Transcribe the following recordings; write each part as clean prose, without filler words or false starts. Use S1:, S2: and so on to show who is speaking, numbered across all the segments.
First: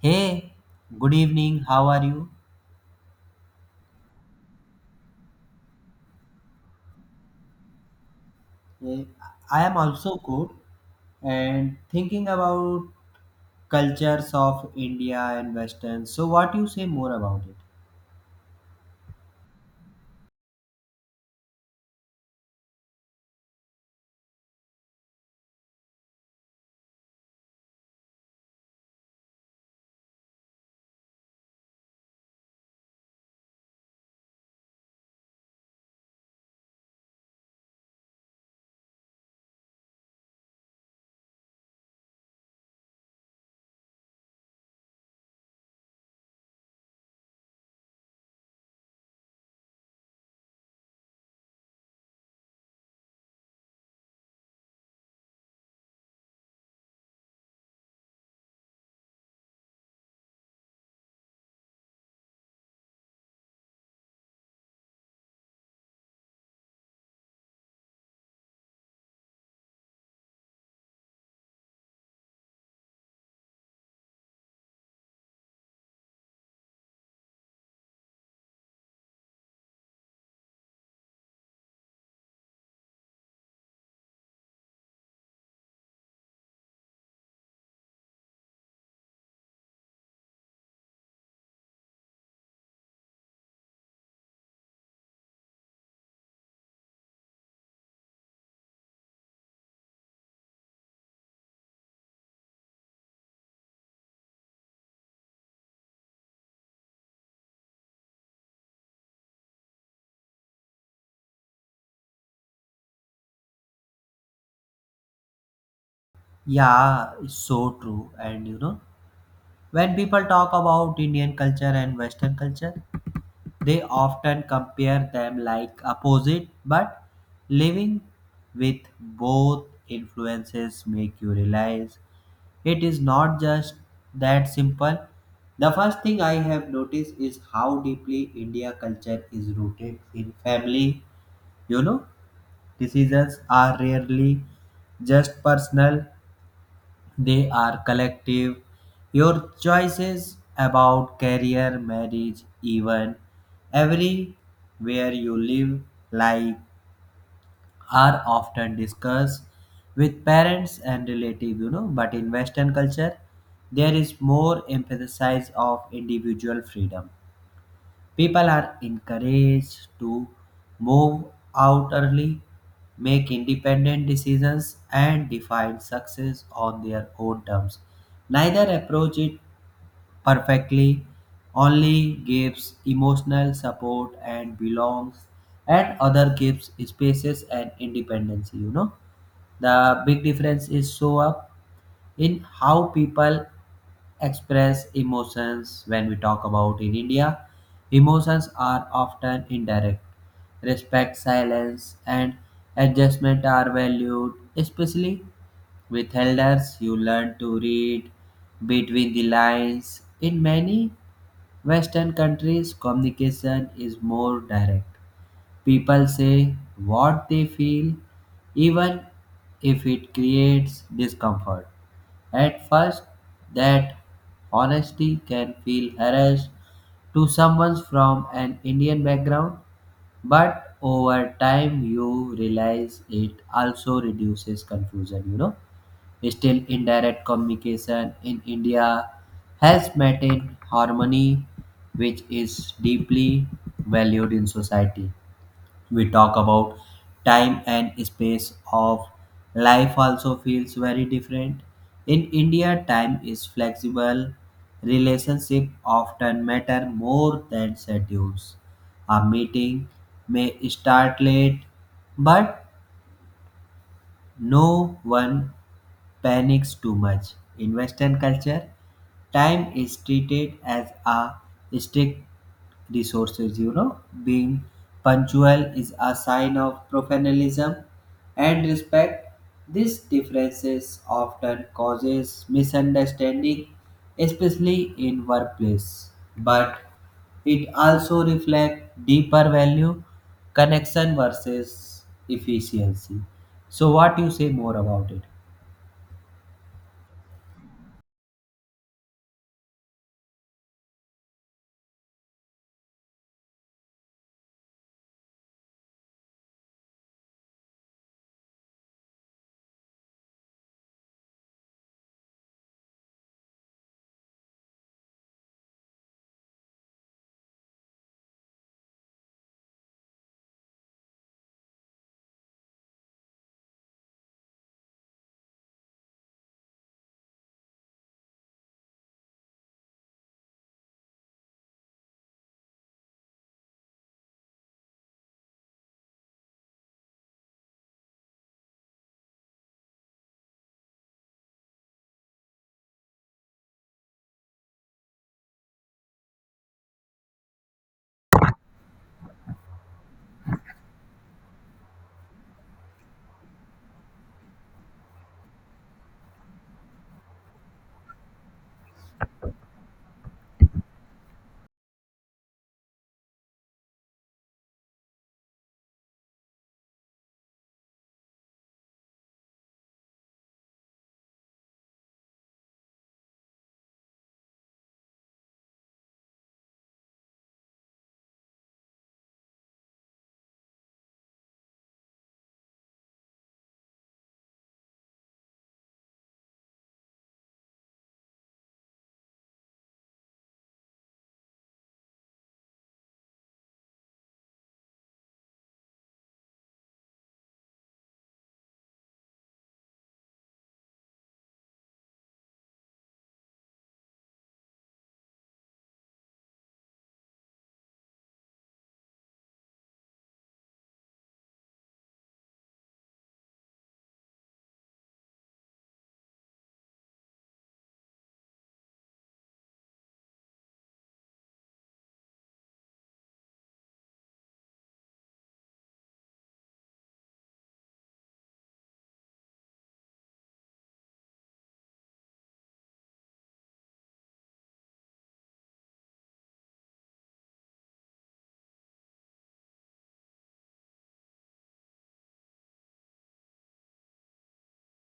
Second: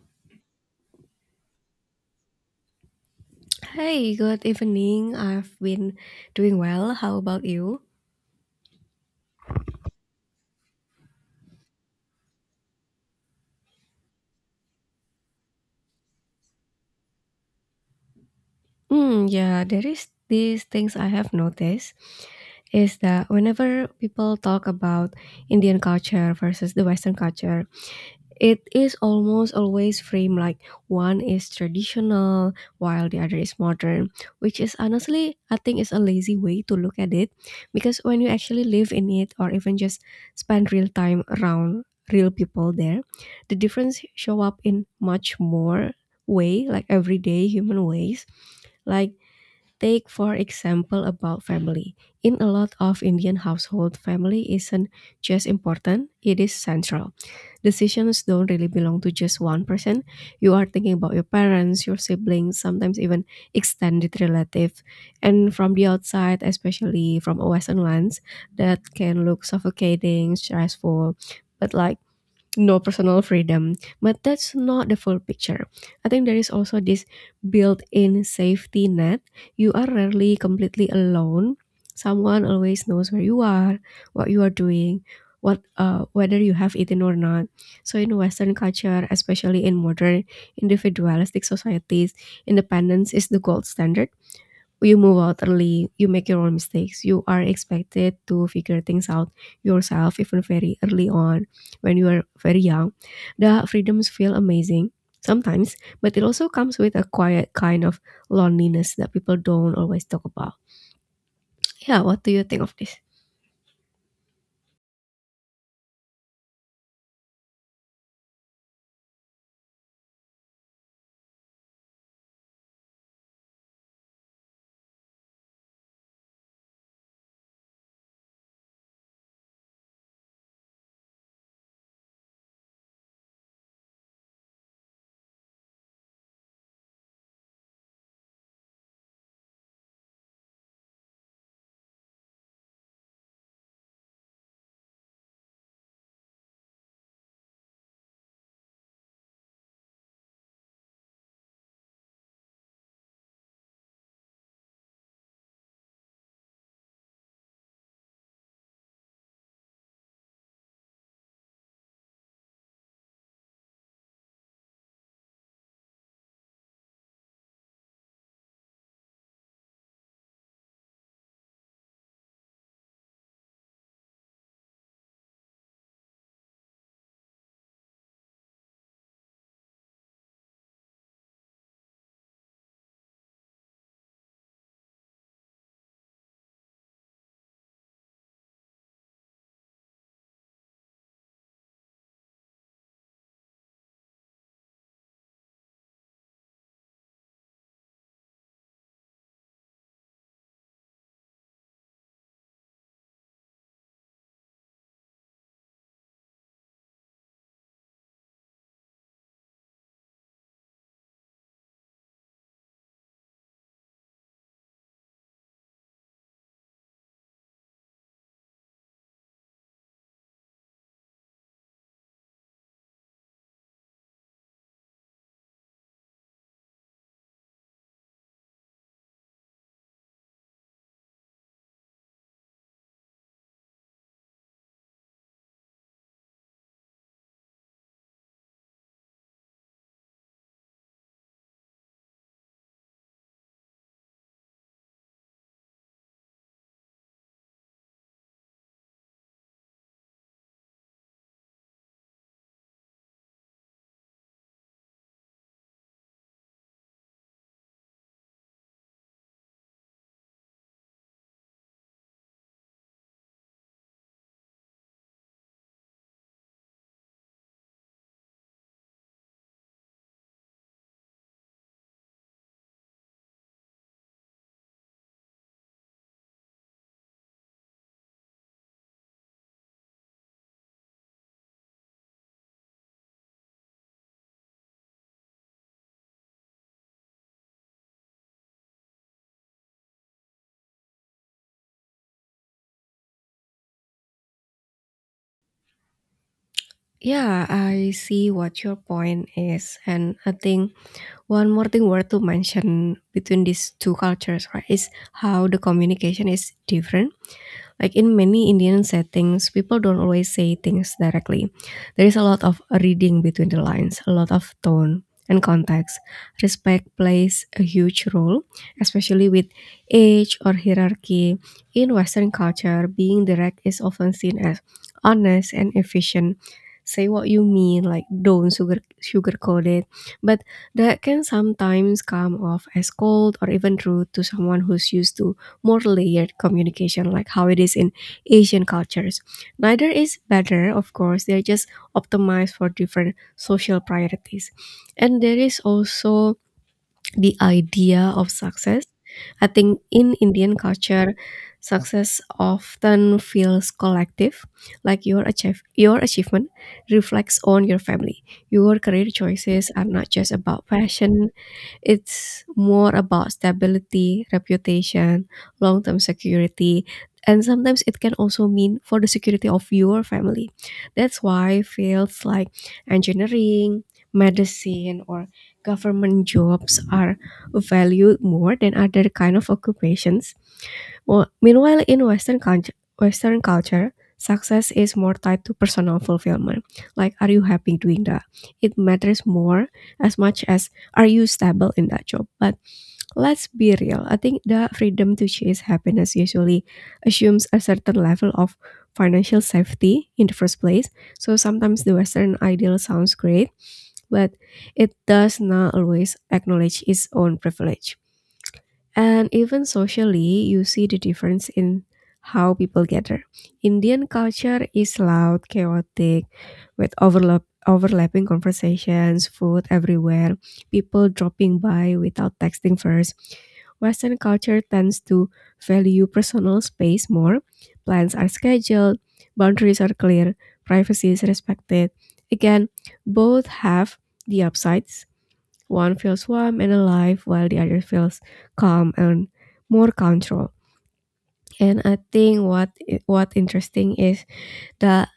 S1: Hey, good evening. How are you?
S2: Hi, good evening. I've been doing well. How about you?
S1: Eh, I am also good and thinking about cultures of India and Western. So, what you say more about it?
S2: Hmm, yeah, there is these things I have noticed is that whenever people talk about Indian culture versus the Western culture, it is almost always framed like one is traditional while the other is modern, which is honestly, I think, is a lazy way to look at it because when you actually live in it or even just spend real time around real people there, the difference show up in much more way, like everyday human ways. Like take for example about family. In a lot of Indian household, family isn't just important, it is central. Decisions don't really belong to just one person. You are thinking about your parents, your siblings, sometimes even extended relative. And from the outside, especially from a Western lens, that can look suffocating, stressful. But like no personal freedom. But that's not the full picture. I think there is also this built in safety net. You are rarely completely alone. Someone always knows where you are, what you are doing, what whether you have eaten or not. So in Western culture, especially in modern individualistic societies, independence is the gold standard. You move out early, you make your own mistakes, you are expected to figure things out yourself even very early on when you are very young. The freedoms feel amazing sometimes, but it also comes with a quiet kind of loneliness that people don't always talk about. Yeah, what do you think of this?
S1: Yeah, it's so true. And you know, when people talk about Indian culture and Western culture, they often compare them like opposite, but living with both influences make you realize it is not just that simple. The first thing I have noticed is how deeply India culture is rooted in family. You know, decisions are rarely just personal, they are collective. Your choices about career, marriage, even everywhere you live, like are often discussed with parents and relatives, you know, but in Western culture there is more emphasis of individual freedom. People are encouraged to move out early, make independent decisions, and define success on their own terms. Neither approach is perfectly, only gives emotional support and belongs, and other gives spaces and independence, you know. The big difference is show up in how people express emotions when we talk about in India. Emotions are often indirect. Respect, silence, and adjustment are valued, especially with elders, you learn to read between the lines. In many Western countries, communication is more direct. People say what they feel, even if it creates discomfort. At first, that honesty can feel harassed to someone from an Indian background, but over time, you realize it also reduces confusion, you know. Still, indirect communication in India has maintained harmony, which is deeply valued in society. We talk about time and space of life also feels very different. In India, time is flexible. Relationship often matter more than schedules. A meeting may start late, but no one panics too much. In Western culture, time is treated as a strict resource. You know, being punctual is a sign of professionalism and respect. These differences often causes misunderstanding, especially in workplace. But it also reflects deeper value, connection versus efficiency. So, what you say more about it?
S2: Yeah, I see what your point is, and I think one more thing worth to mention between these two cultures, right, is how the communication is different. Like in many Indian settings, people don't always say things directly. There is a lot of reading between the lines, a lot of tone and context. Respect plays a huge role, especially with age or hierarchy. In Western culture, being direct is often seen as honest and efficient. Say what you mean, like don't sugarcoat it. But that can sometimes come off as cold or even rude to someone who's used to more layered communication, like how it is in Asian cultures. Neither is better, of course, they're just optimized for different social priorities. And there is also the idea of success. I think in Indian culture, success often feels collective, like your achievement reflects on your family. Your career choices are not just about passion, it's more about stability, reputation, long term security, and sometimes it can also mean for the security of your family. That's why fields like engineering, medicine, or government jobs are valued more than other kind of occupations. Wh meanwhile, in Western culture, success is more tied to personal fulfillment. Like, are you happy doing that? It matters more as much as are you stable in that job. But let's be real. I think the freedom to chase happiness usually assumes a certain level of financial safety in the first place. So sometimes the Western ideal sounds great, but it does not always acknowledge its own privilege. And even socially, you see the difference in how people gather. Indian culture is loud, chaotic, with overlapping conversations, food everywhere, people dropping by without texting first. Western culture tends to value personal space more. Plans are scheduled, boundaries are clear, privacy is respected. Again, both have the upsides, one feels warm and alive, while the other feels calm and more control. And I think what interesting is that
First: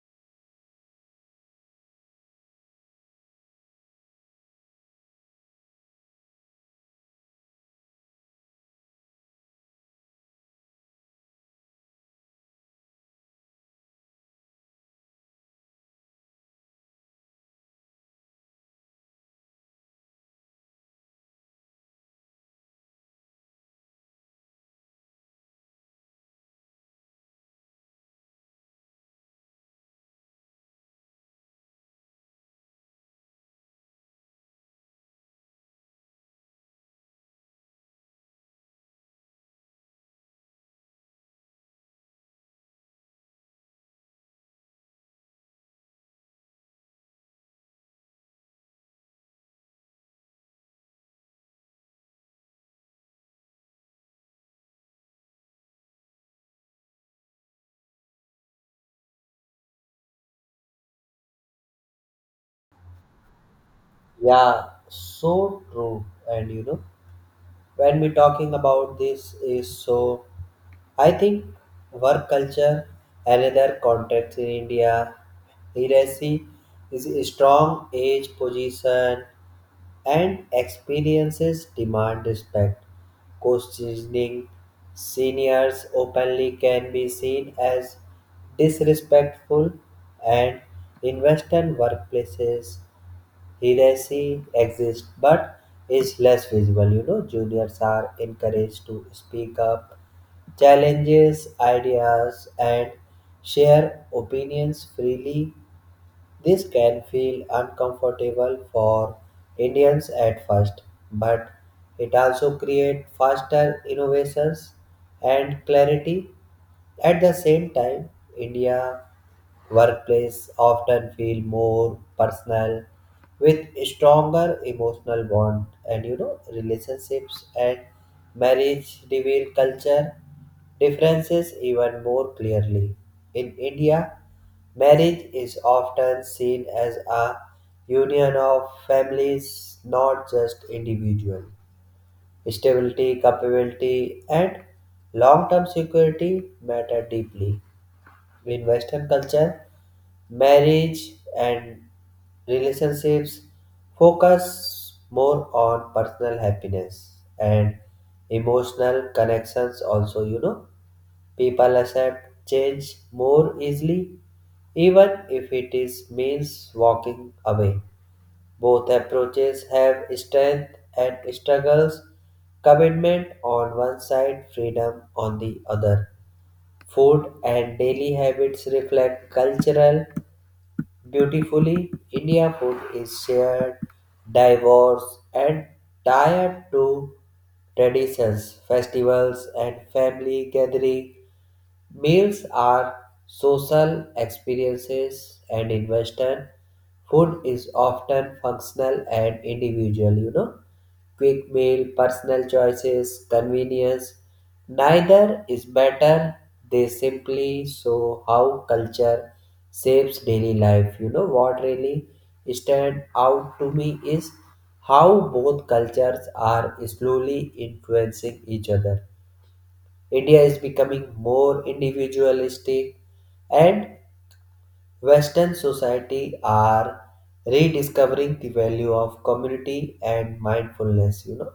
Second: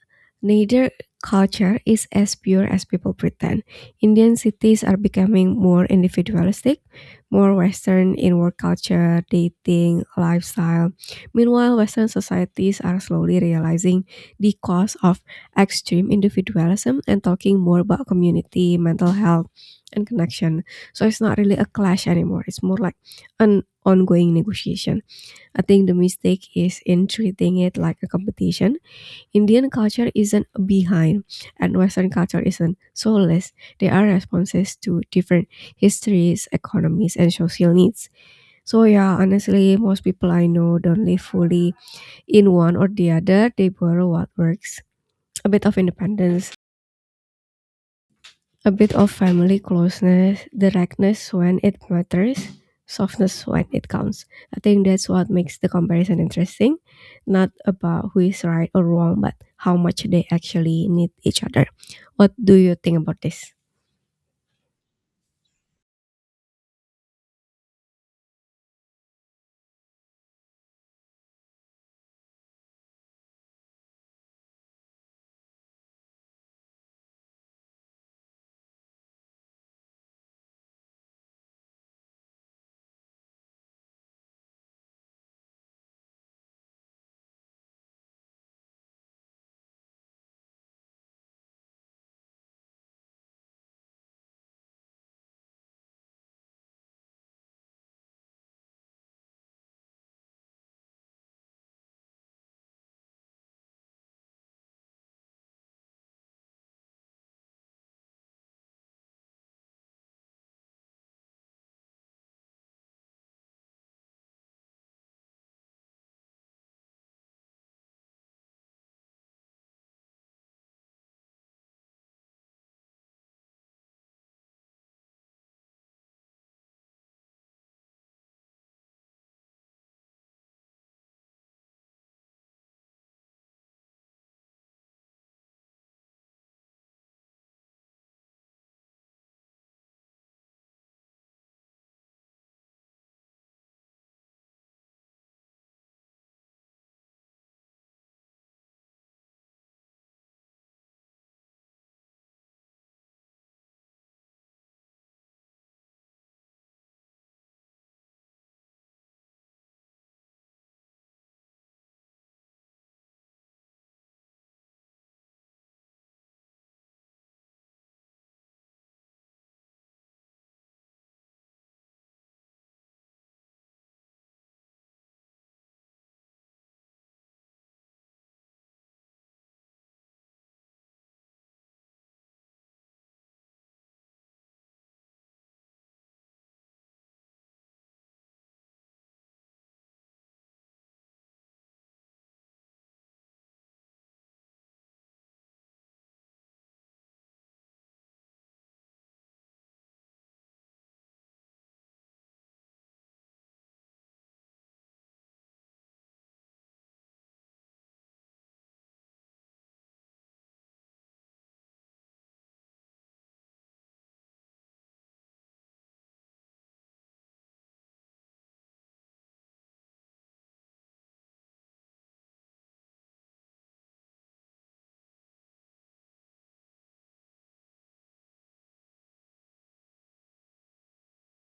S2: neither culture is as pure as people pretend. Indian cities are becoming more individualistic, more Western in work culture, dating, lifestyle. Meanwhile, Western societies are slowly realizing the cost of extreme individualism and talking more about community, mental health, and connection. So it's not really a clash anymore. It's more like an ongoing negotiation. I think the mistake is in treating it like a competition. Indian culture isn't behind, and Western culture isn't soulless. They are responses to different histories, economies, and social needs. So yeah, honestly, most people I know don't live fully in one or the other. They borrow what works. A bit of independence, a bit of family closeness, directness when it matters, softness when it counts. I think that's what makes the comparison interesting. Not about who is right or wrong, but how much they actually need each other. What do you think about this?
S1: Yeah, so true. And you know, when we're talking about this is so, I think work culture, another context in India, literacy is a strong age position and experiences demand respect. Questioning seniors openly can be seen as disrespectful, and in Western workplaces heresy exists but is less visible. You know, juniors are encouraged to speak up, challenges ideas, and share opinions freely. This can feel uncomfortable for Indians at first, but it also creates faster innovations and clarity. At the same time, India workplace often feel more personal with stronger emotional bond, and you know, relationships and marriage reveal culture differences even more clearly. In India, marriage is often seen as a union of families, not just individuals. Stability, capability, and long term security matter deeply. In Western culture, marriage and relationships focus more on personal happiness and emotional connections, also, you know. People accept change more easily, even if it is means walking away. Both approaches have strength and struggles, commitment on one side, freedom on the other. Food and daily habits reflect cultural beautifully. India food is shared, diverse, and tied to traditions, festivals, and family gatherings. Meals are social experiences, and in Western, food is often functional and individual, you know, quick meal, personal choices, convenience. Neither is better. They simply show how culture shapes daily life. You know what really stand out to me is how both cultures are slowly influencing each other. India is becoming more individualistic and Western society are rediscovering the value of community and mindfulness, you know.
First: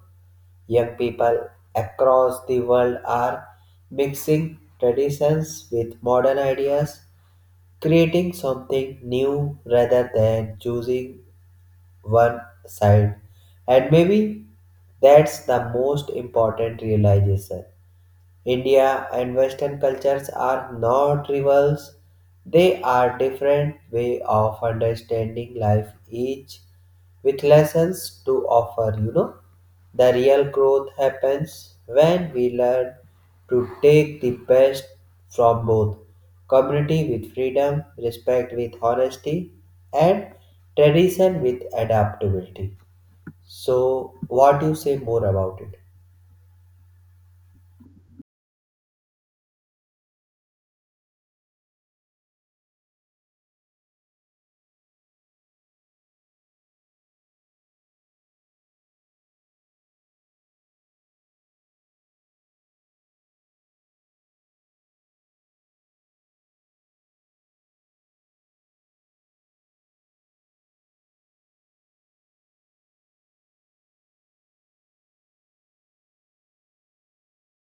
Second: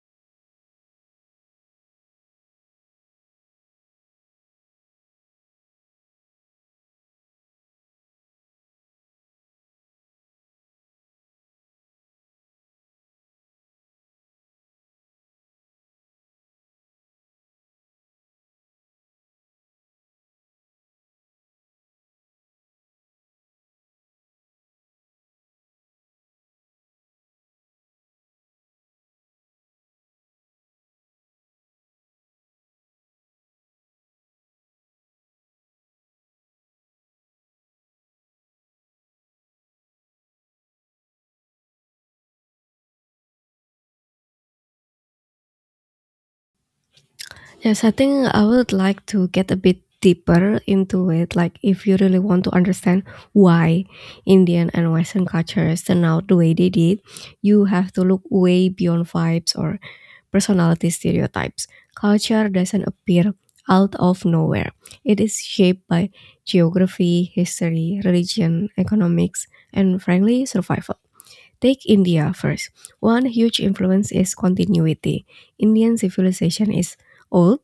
S1: Young people across the world are mixing traditions with modern ideas, creating something new rather than choosing one side. And maybe that's the most important realization. India and Western cultures are not rivals. They are different way of understanding life, each with lessons to offer, you know. The real growth happens when we learn to take the best from both, community with freedom, respect with honesty, and tradition with adaptability. So, what do you say more about it?
S2: Yes, I think I would like to get a bit deeper into it. Like, if you really want to understand why Indian and Western cultures turn out the way they did, you have to look way beyond vibes or personality stereotypes. Culture doesn't appear out of nowhere. It is shaped by geography, history, religion, economics, and frankly, survival. Take India first. One huge influence is continuity. Indian civilization is old,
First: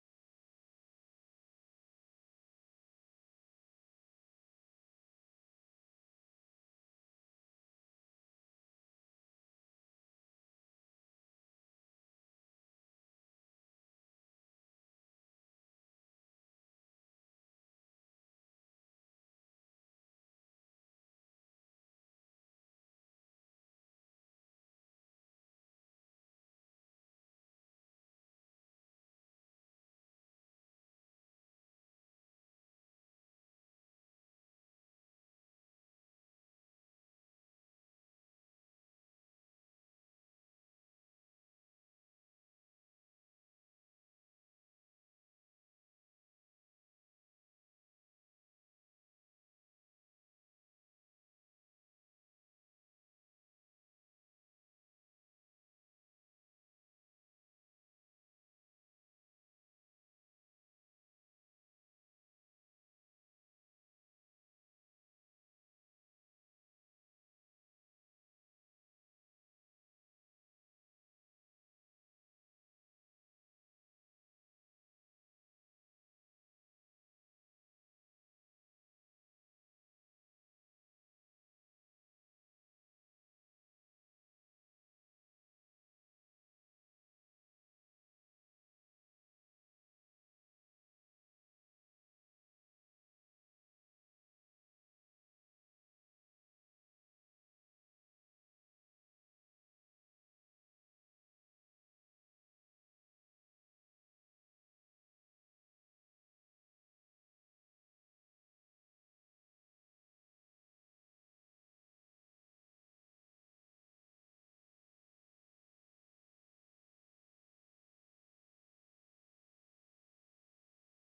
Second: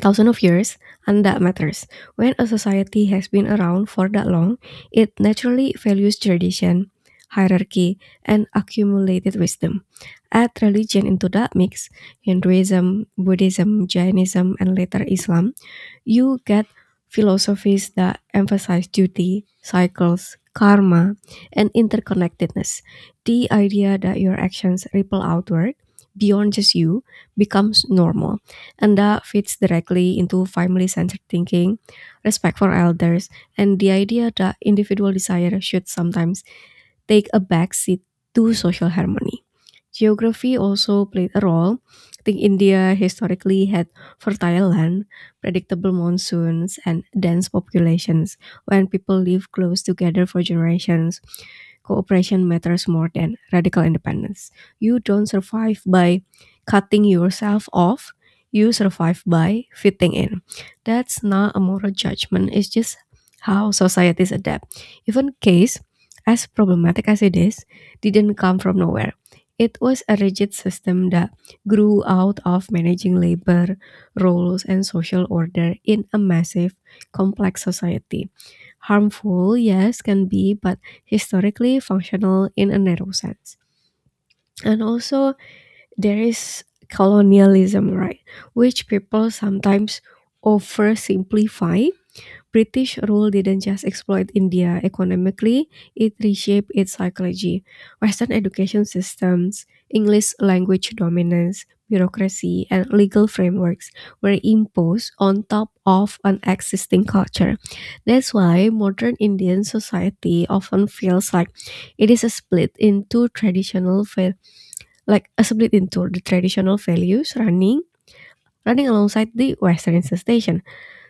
S2: thousands of years, and that matters. When a society has been around for that long, it naturally values tradition, hierarchy, and accumulated wisdom. Add religion into that mix: Hinduism, Buddhism, Jainism, and later Islam, you get philosophies that emphasize duty, cycles, karma, and interconnectedness. The idea that your actions ripple outward beyond just you becomes normal, and that fits directly into family centered thinking, respect for elders, and the idea that individual desire should sometimes take a backseat to social harmony. Geography also played a role. I think India historically had fertile land, predictable monsoons, and dense populations. When people live close together for generations, cooperation matters more than radical independence. You don't survive by cutting yourself off, you survive by fitting in. That's not a moral judgment, it's just how societies adapt. Even case, as problematic as it is, didn't come from nowhere. It was a rigid system that grew out of managing labor, roles, and social order in a massive, complex society. Harmful, yes, can be, but historically functional in a narrow sense. And also, there is colonialism, right? Which people sometimes oversimplify. British rule didn't just exploit India economically, it reshaped its psychology. Western education systems, English language dominance, bureaucracy, and legal frameworks were imposed on top of an existing culture. That's why modern Indian society often feels it is a split into traditional val- like a split into the traditional values running alongside the Western infestation.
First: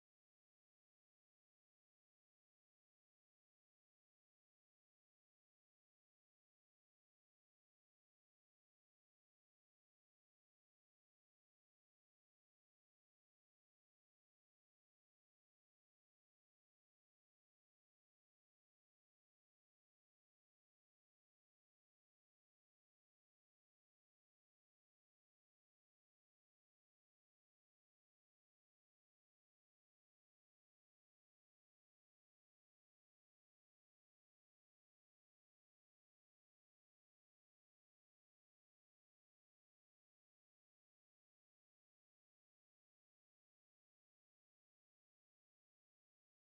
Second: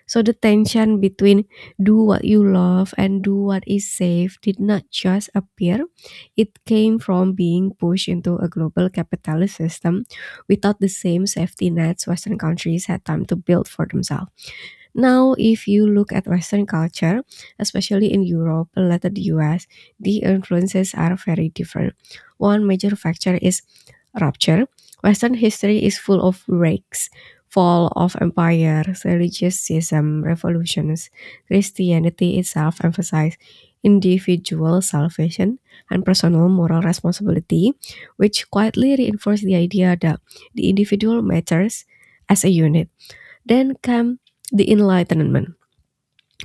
S2: So the tension between do what you love and do what is safe did not just appear, it came from being pushed into a global capitalist system without the same safety nets Western countries had time to build for themselves. Now, if you look at Western culture, especially in Europe and later the US, the influences are very different. One major factor is rupture. Western history is full of breaks, fall of empires, religious schism, revolutions. Christianity itself emphasized individual salvation and personal moral responsibility, which quietly reinforced the idea that the individual matters as a unit. Then come the enlightenment,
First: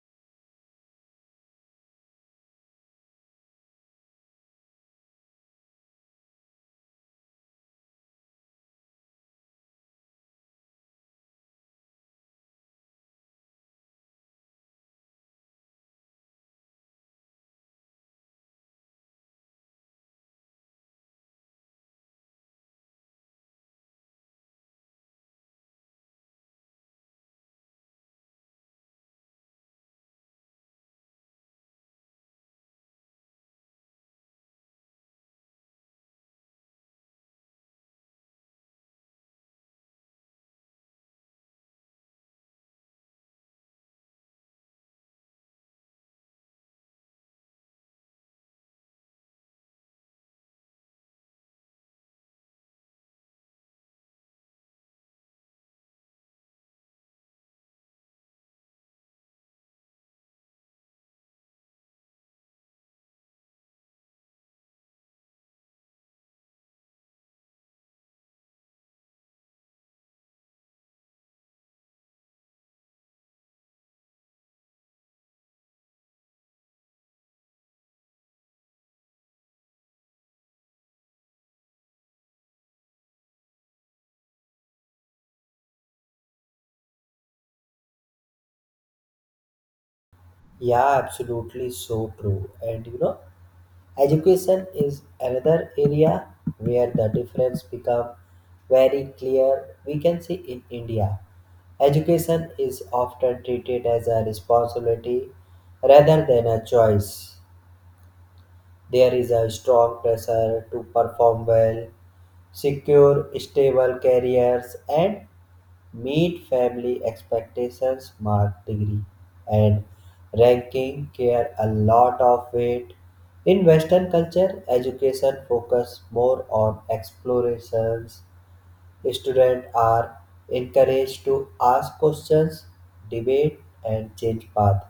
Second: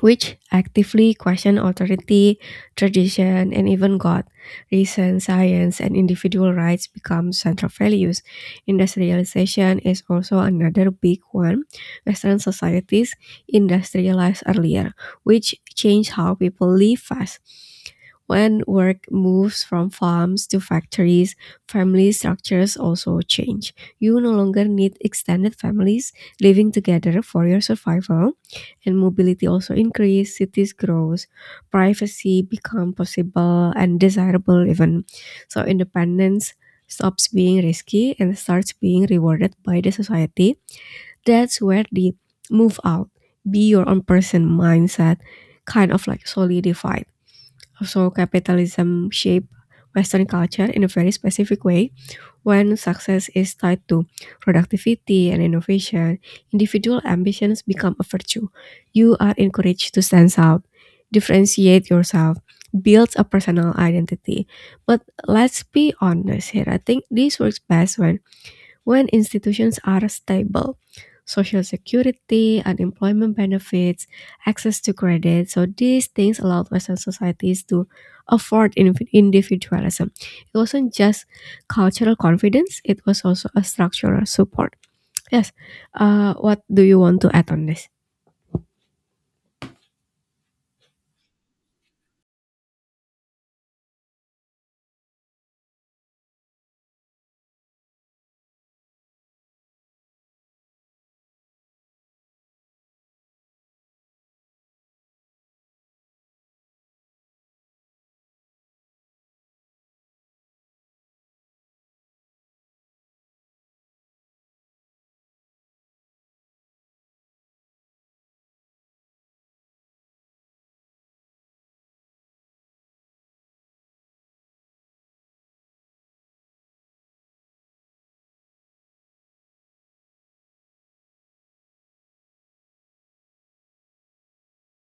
S2: which actively question authority, tradition, and even God. Reason, science, and individual rights become central values. Industrialization is also another big one. Western societies industrialized earlier, which changed how people live fast. When work moves from farms to factories, family structures also change. You no longer need extended families living together for your survival, and mobility also increase, cities grows, privacy become possible and desirable even. So independence stops being risky and starts being rewarded by the society. That's where the move out, be your own person mindset kind of like solidified. So capitalism shaped Western culture in a very specific way. When success is tied to productivity and innovation, individual ambitions become a virtue. You are encouraged to stand out, differentiate yourself, build a personal identity. But let's be honest here. I think this works best when institutions are stable, social security, unemployment benefits, access to credit, so these things allowed Western societies to afford individualism. It wasn't just cultural confidence, it was also a structural support. Yes, what do you want to add on this?
S1: Yeah, absolutely so true. And you know, education is another area where the difference become very clear. We can see in India, education is often treated as a responsibility rather than a choice. There is a strong pressure to perform well, secure stable careers, and meet family expectations, mark degree, and ranking care a lot of weight. In Western culture, education focus more on explorations. Students are encouraged to ask questions, debate, and change path.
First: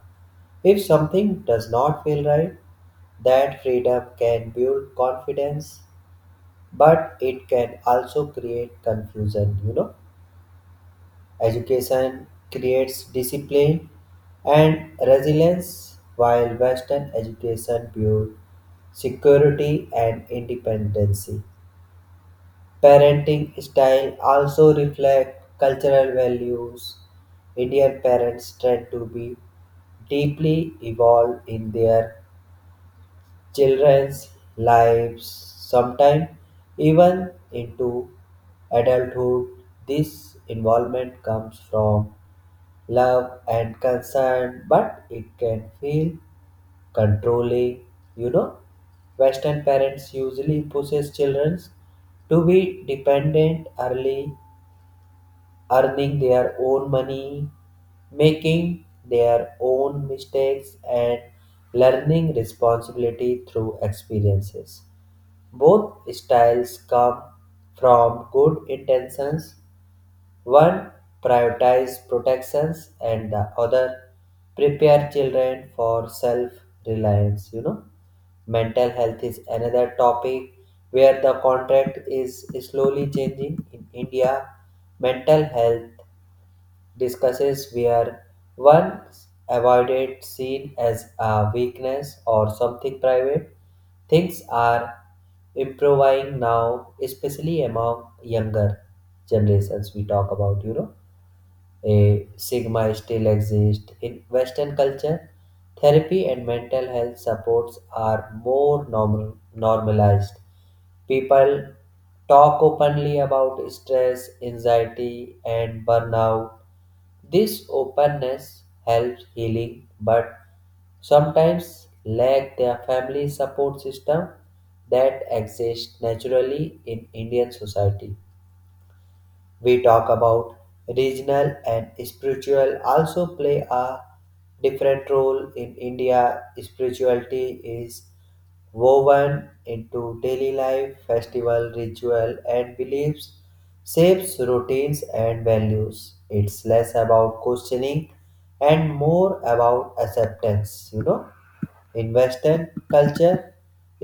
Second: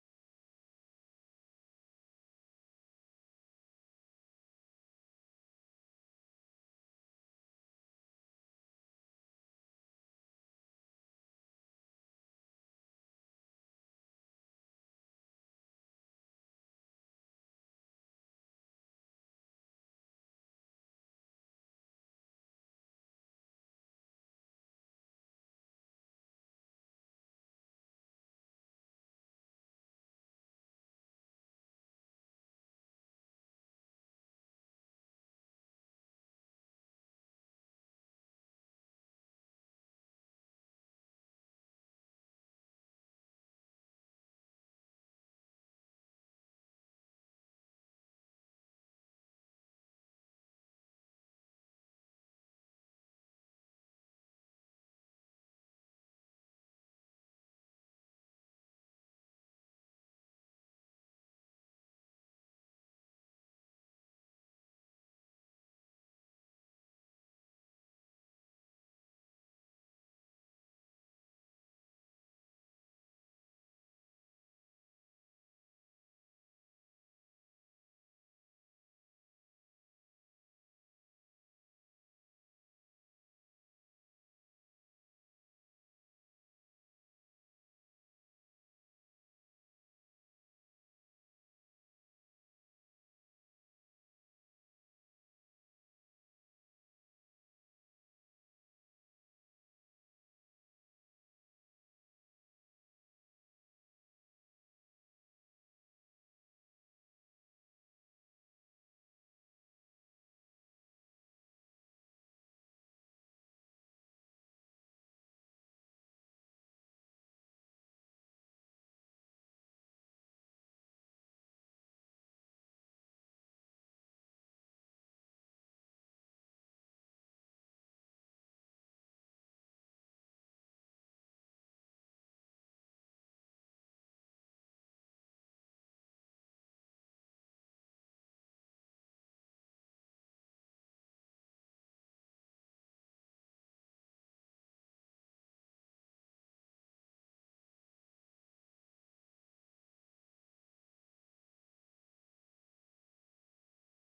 S1: If something does not feel right, that freedom can build confidence, but it can also create confusion, you know. Education creates discipline and resilience, while Western education builds security and independence. Parenting style also reflect cultural values. Indian parents tend to be deeply involved in their children's lives, sometimes even into adulthood. This involvement comes from love and concern, but it can feel controlling. You know, Western parents usually pushes children to be dependent early, earning their own money, making their own mistakes, and learning responsibility through experiences. Both styles come from good intentions, one prioritize protections and the other prepare children for self-reliance. You know, mental health is another topic where the contract is slowly changing in India. Mental health discusses where once avoided seen as a weakness or something private. Things are improving now, especially among younger generations we talk about, you know. A stigma still exists in Western culture. Therapy and mental health supports are more normalized. People talk openly about stress, anxiety, and burnout. This openness helps healing, but sometimes lack their family support system that exists naturally in Indian society. We talk about regional and spiritual also play a different role in India. Spirituality is woven into daily life, festival, ritual, and beliefs, shapes routines and values. It's less about questioning and more about acceptance, you know. In Western culture,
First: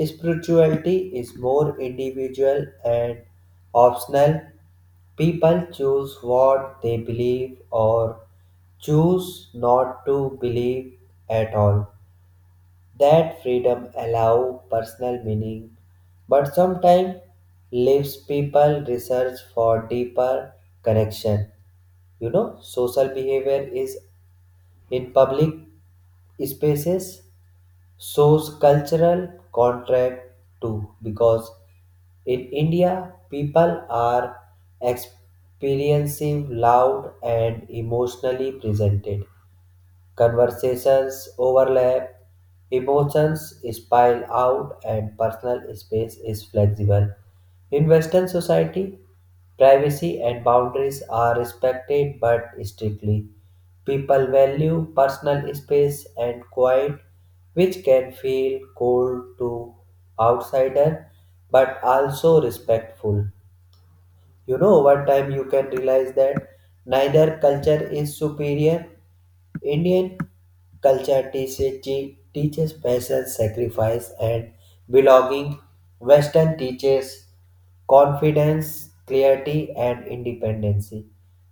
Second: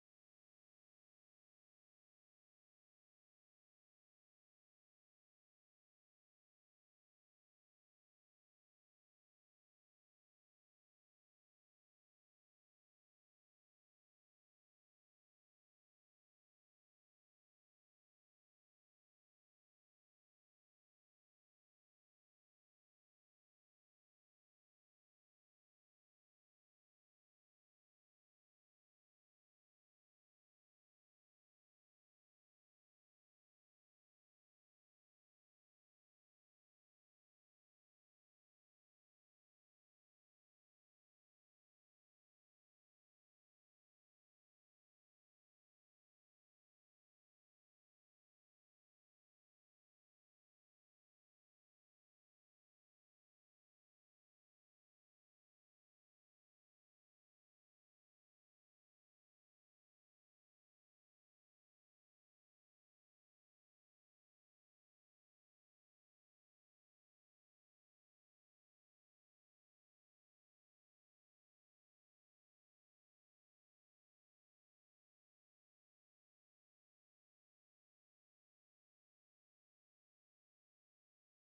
S1: spirituality is more individual and optional. People choose what they believe or choose not to believe at all. That freedom allow personal meaning, but sometimes leaves people research for deeper connection. You know, social behavior is in public spaces shows cultural contrast too, because in India people are experiencing loud and emotionally presented. Conversations overlap, emotions spill out, and personal space is flexible. In Western society, privacy and boundaries are respected but strictly. People value personal space and quiet, which can feel cold to outsider but also respectful. You know, over time you can realize that neither culture is superior. Indian culture teaches, teaches patience, sacrifice, and belonging. Western teaches confidence, clarity, and independency.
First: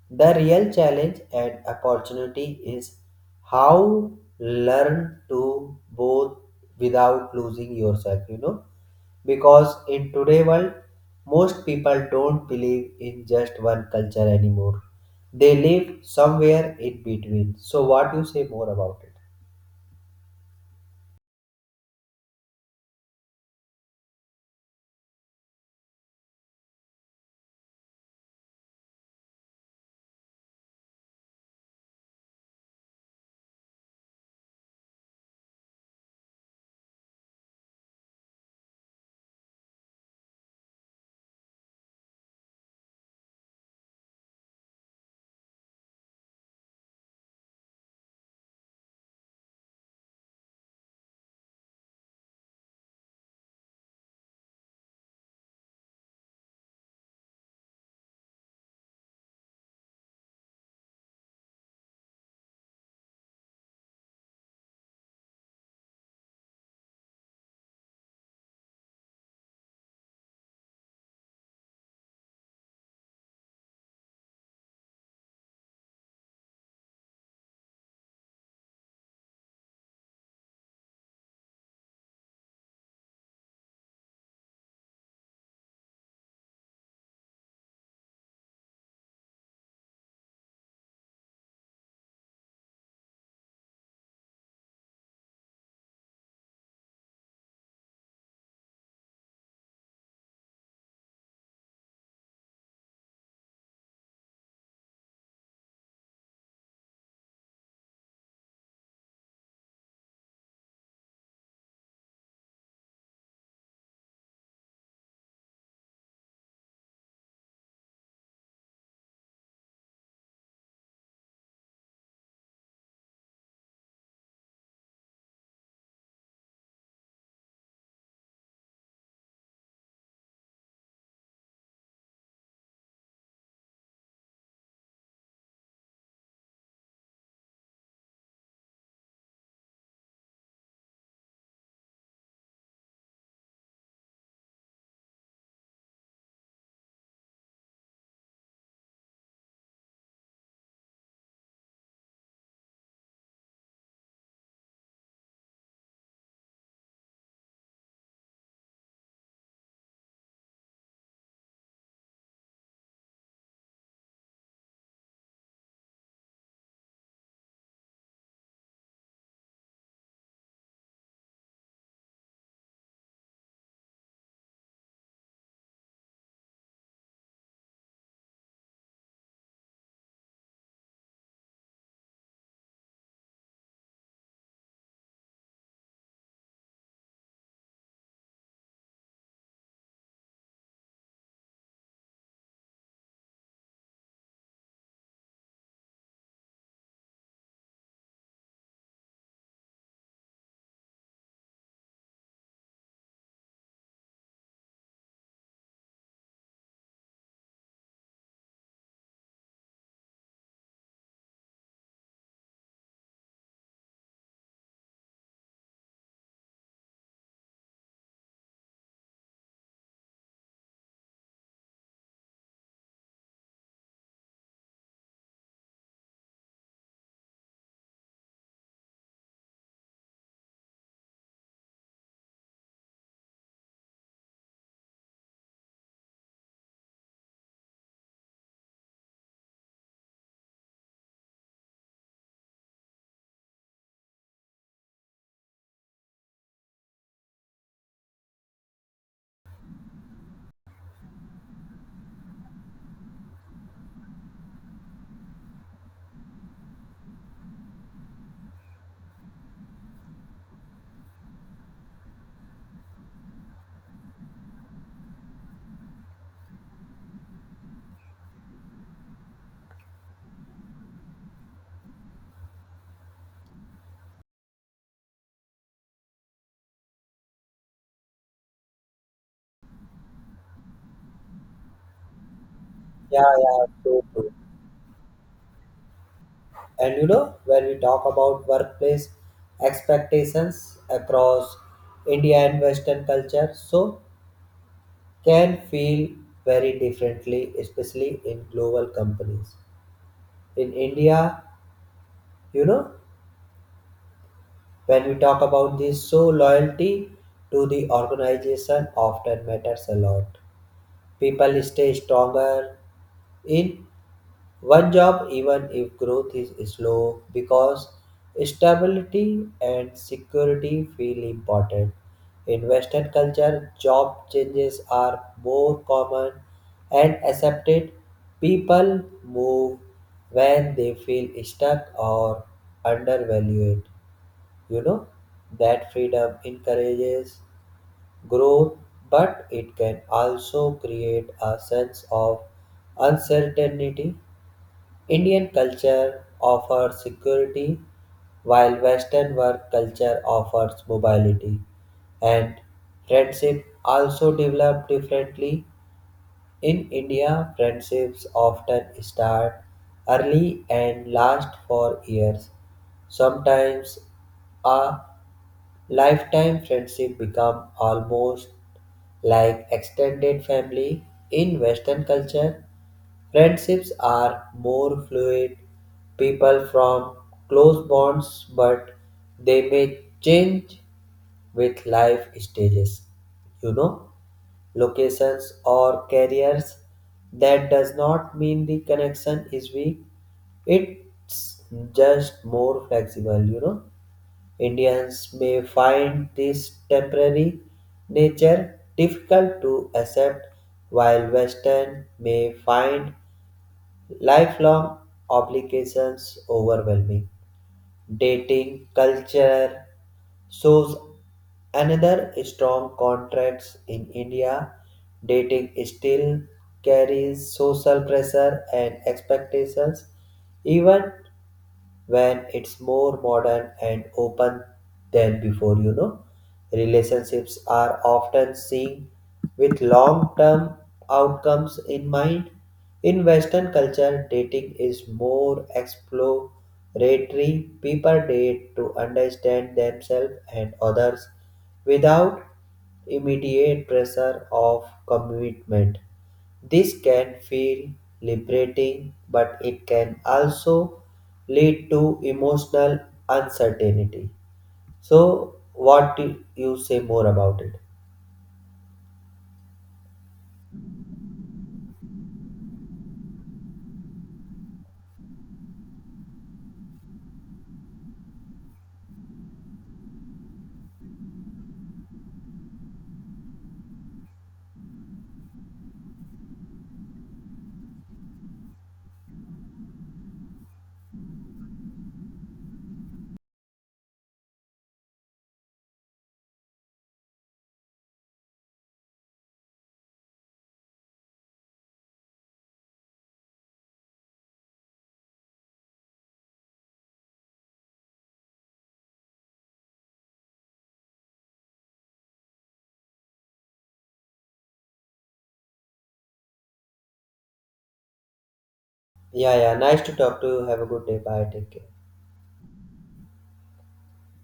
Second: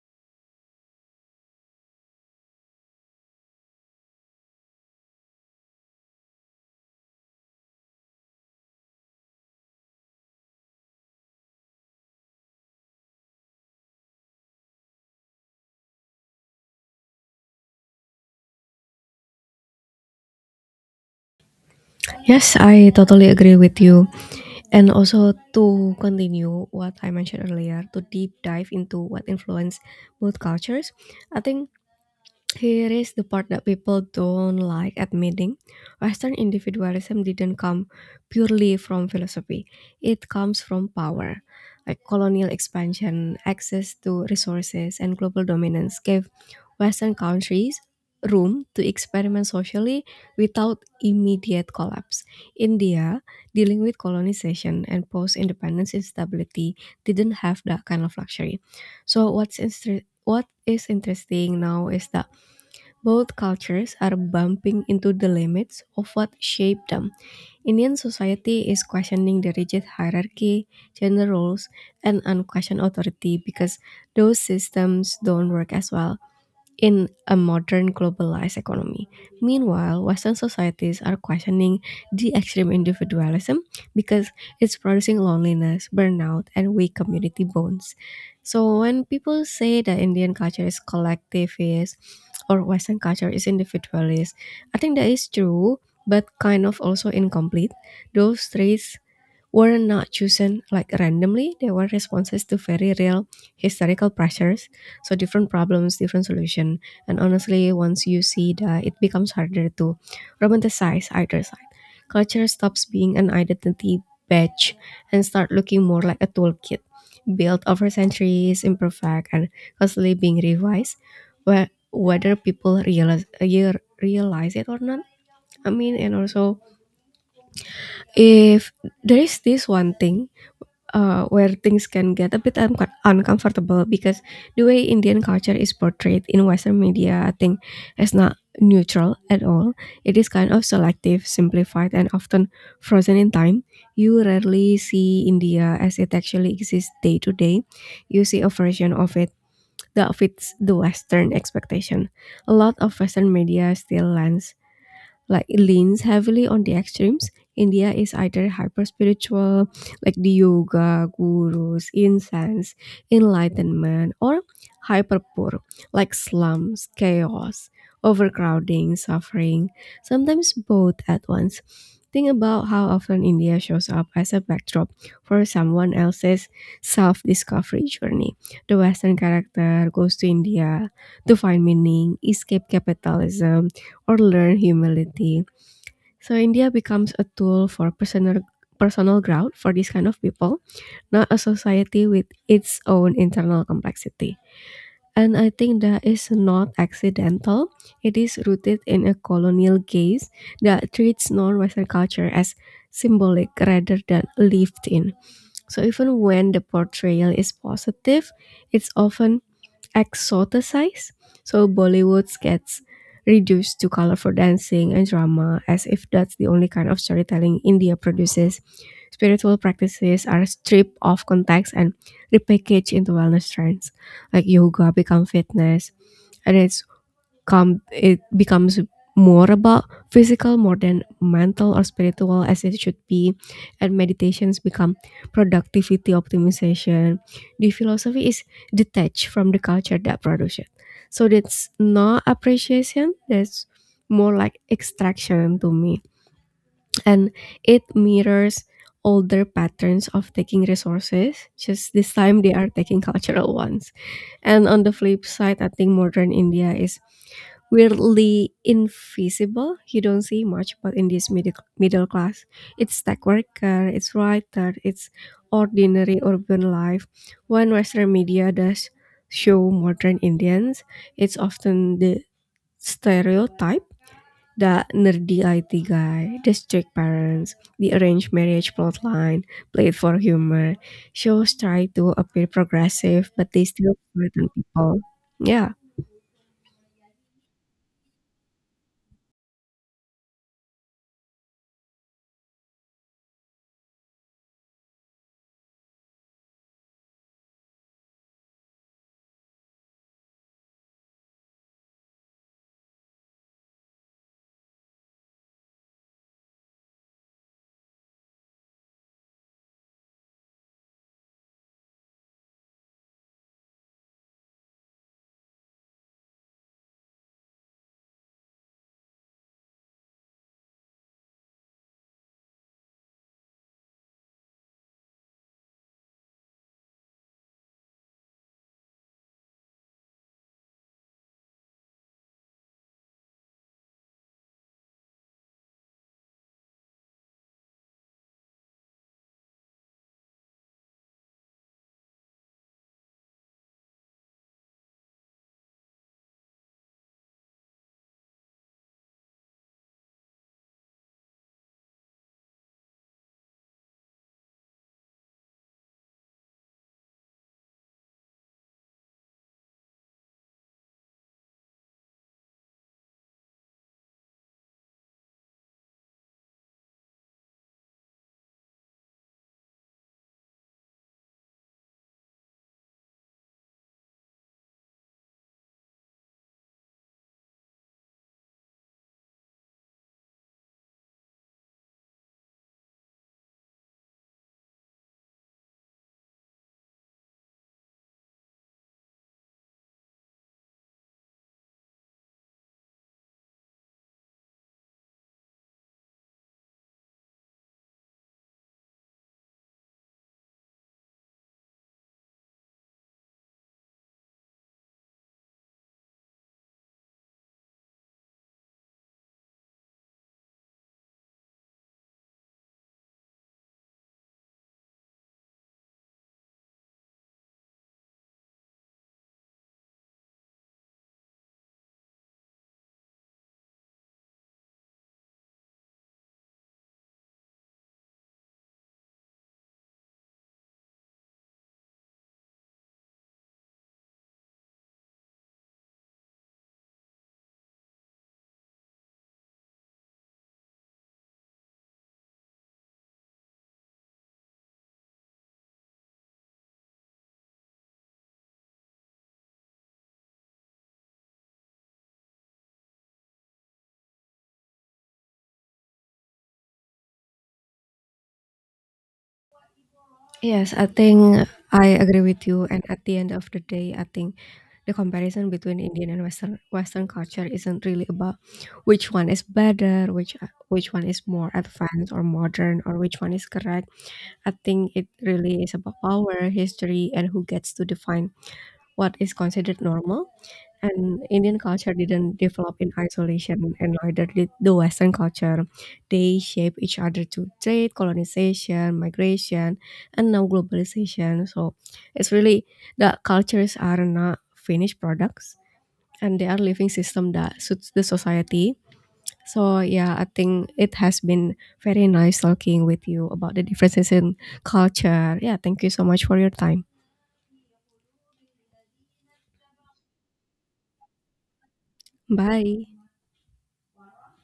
S1: The real challenge and opportunity is how learn to both without losing yourself, you know, because in today world most people don't believe in just one culture anymore, they live somewhere in between. So what you say more about it?
S2: Yes, I totally agree with you. And also to continue what I mentioned earlier, to deep dive into what influenced both cultures, I think here is the part that people don't like admitting. Western individualism didn't come purely from philosophy, it comes from power. Like colonial expansion, access to resources, and global dominance gave Western countries room to experiment socially without immediate collapse. India, dealing with colonization and post independence instability, didn't have that kind of luxury. So, what is interesting now is that both cultures are bumping into the limits of what shaped them. Indian society is questioning the rigid hierarchy, gender roles, and unquestioned authority because those systems don't work as well in a modern globalized economy. Meanwhile, Western societies are questioning the extreme individualism because it's producing loneliness, burnout, and weak community bonds. So, when people say that Indian culture is collectivist or Western culture is individualist, I think that is true, but kind of also incomplete. Those three were not chosen like randomly. They were responses to very real historical pressures. So different problems, different solution. And honestly, once you see that, it becomes harder to romanticize either side. Culture stops being an identity badge and start looking more like a toolkit built over centuries, imperfect, and constantly being revised. Where whether people realize it or not. I mean, and also if there is this one thing where things can get a bit uncomfortable because the way Indian culture is portrayed in Western media, I think, is not neutral at all. It is kind of selective, simplified, and often frozen in time. You rarely see India as it actually exists day to day. You see a version of it that fits the Western expectation. A lot of Western media still lands like leans heavily on the extremes. India is either hyper spiritual, like the yoga, gurus, incense, enlightenment, or hyper poor, like slums, chaos, overcrowding, suffering, sometimes both at once. Think about how often India shows up as a backdrop for someone else's self discovery journey. The Western character goes to India to find meaning, escape capitalism, or learn humility. So India becomes a tool for personal growth for these kind of people, not a society with its own internal complexity. And I think that is not accidental. It is rooted in a colonial gaze that treats non-Western culture as symbolic rather than lived in. So even when the portrayal is positive, it's often exoticized, so Bollywood gets reduced to colorful dancing and drama as if that's the only kind of storytelling India produces. Spiritual practices are stripped of context and repackaged into wellness trends, like yoga become fitness, and it becomes more about physical more than mental or spiritual as it should be, and meditations become productivity optimization. The philosophy is detached from the culture that produces it, so that's not appreciation, that's more like extraction to me. And it mirrors older patterns of taking resources, just this time they are taking cultural ones. And on the flip side, I think modern India is weirdly invisible. You don't see much, but in this middle class, it's tech worker, it's writer, it's ordinary urban life. When Western media does show modern Indians, it's often the stereotype, the nerdy IT guy, the strict parents, the arranged marriage plotline, played for humor. Shows try to appear
S1: Yeah,
S2: progressive, but
S1: yeah,
S2: they still
S1: true, true.
S2: frighten people. Yeah.
S1: And you know, when we talk about workplace expectations across India and Western culture, so can feel very differently, especially in global companies in India, you know. When we talk about this, so loyalty to the organization often matters a lot. People stay stronger in one job even if growth is slow because stability and security feel important. In Western culture, job changes are more common and accepted. People move when they feel stuck or undervalued. You know, that freedom encourages growth, but it can also create a sense of uncertainty. Indian culture offers security, while Western work culture offers mobility, and friendship also develop differently. In India, friendships often start early and last for years. Sometimes a lifetime friendship become almost like extended family. In Western culture, friendships are more fluid. People from close bonds, but they may change with life stages. You know, locations or carriers, that does not mean the connection is weak, it's just more flexible, you know. Indians may find this temporary nature difficult to accept, while Western may find lifelong obligations overwhelming. Dating culture shows another strong contrast. In India, dating still carries social pressure and expectations, even when it's more modern and open than before, you know. Relationships are often seen with long term outcomes in mind. In Western culture, dating is more exploratory, people date to understand themselves and others without immediate pressure of commitment. This can feel liberating, but it can also lead to emotional uncertainty. So, what do you say more about it?
S2: Yes, I think I agree with you. And at the end of the day, I think the comparison between Indian and Western culture isn't really about which one is better, which one is more advanced or modern, or which one is correct. I think it really is about power, history, and who gets to define what is considered normal. And Indian culture didn't develop in isolation, and neither did the Western culture. They shape each other to trade, colonization, migration, and now globalization. So it's really the cultures are not finished products, and they are living system that suits the society. So yeah, I think it has been very nice talking with you about the differences in culture. Yeah, thank you so much for your time.
S1: Yeah, yeah, nice to talk to you. Have a good day. Bye. Take care.
S2: Bye.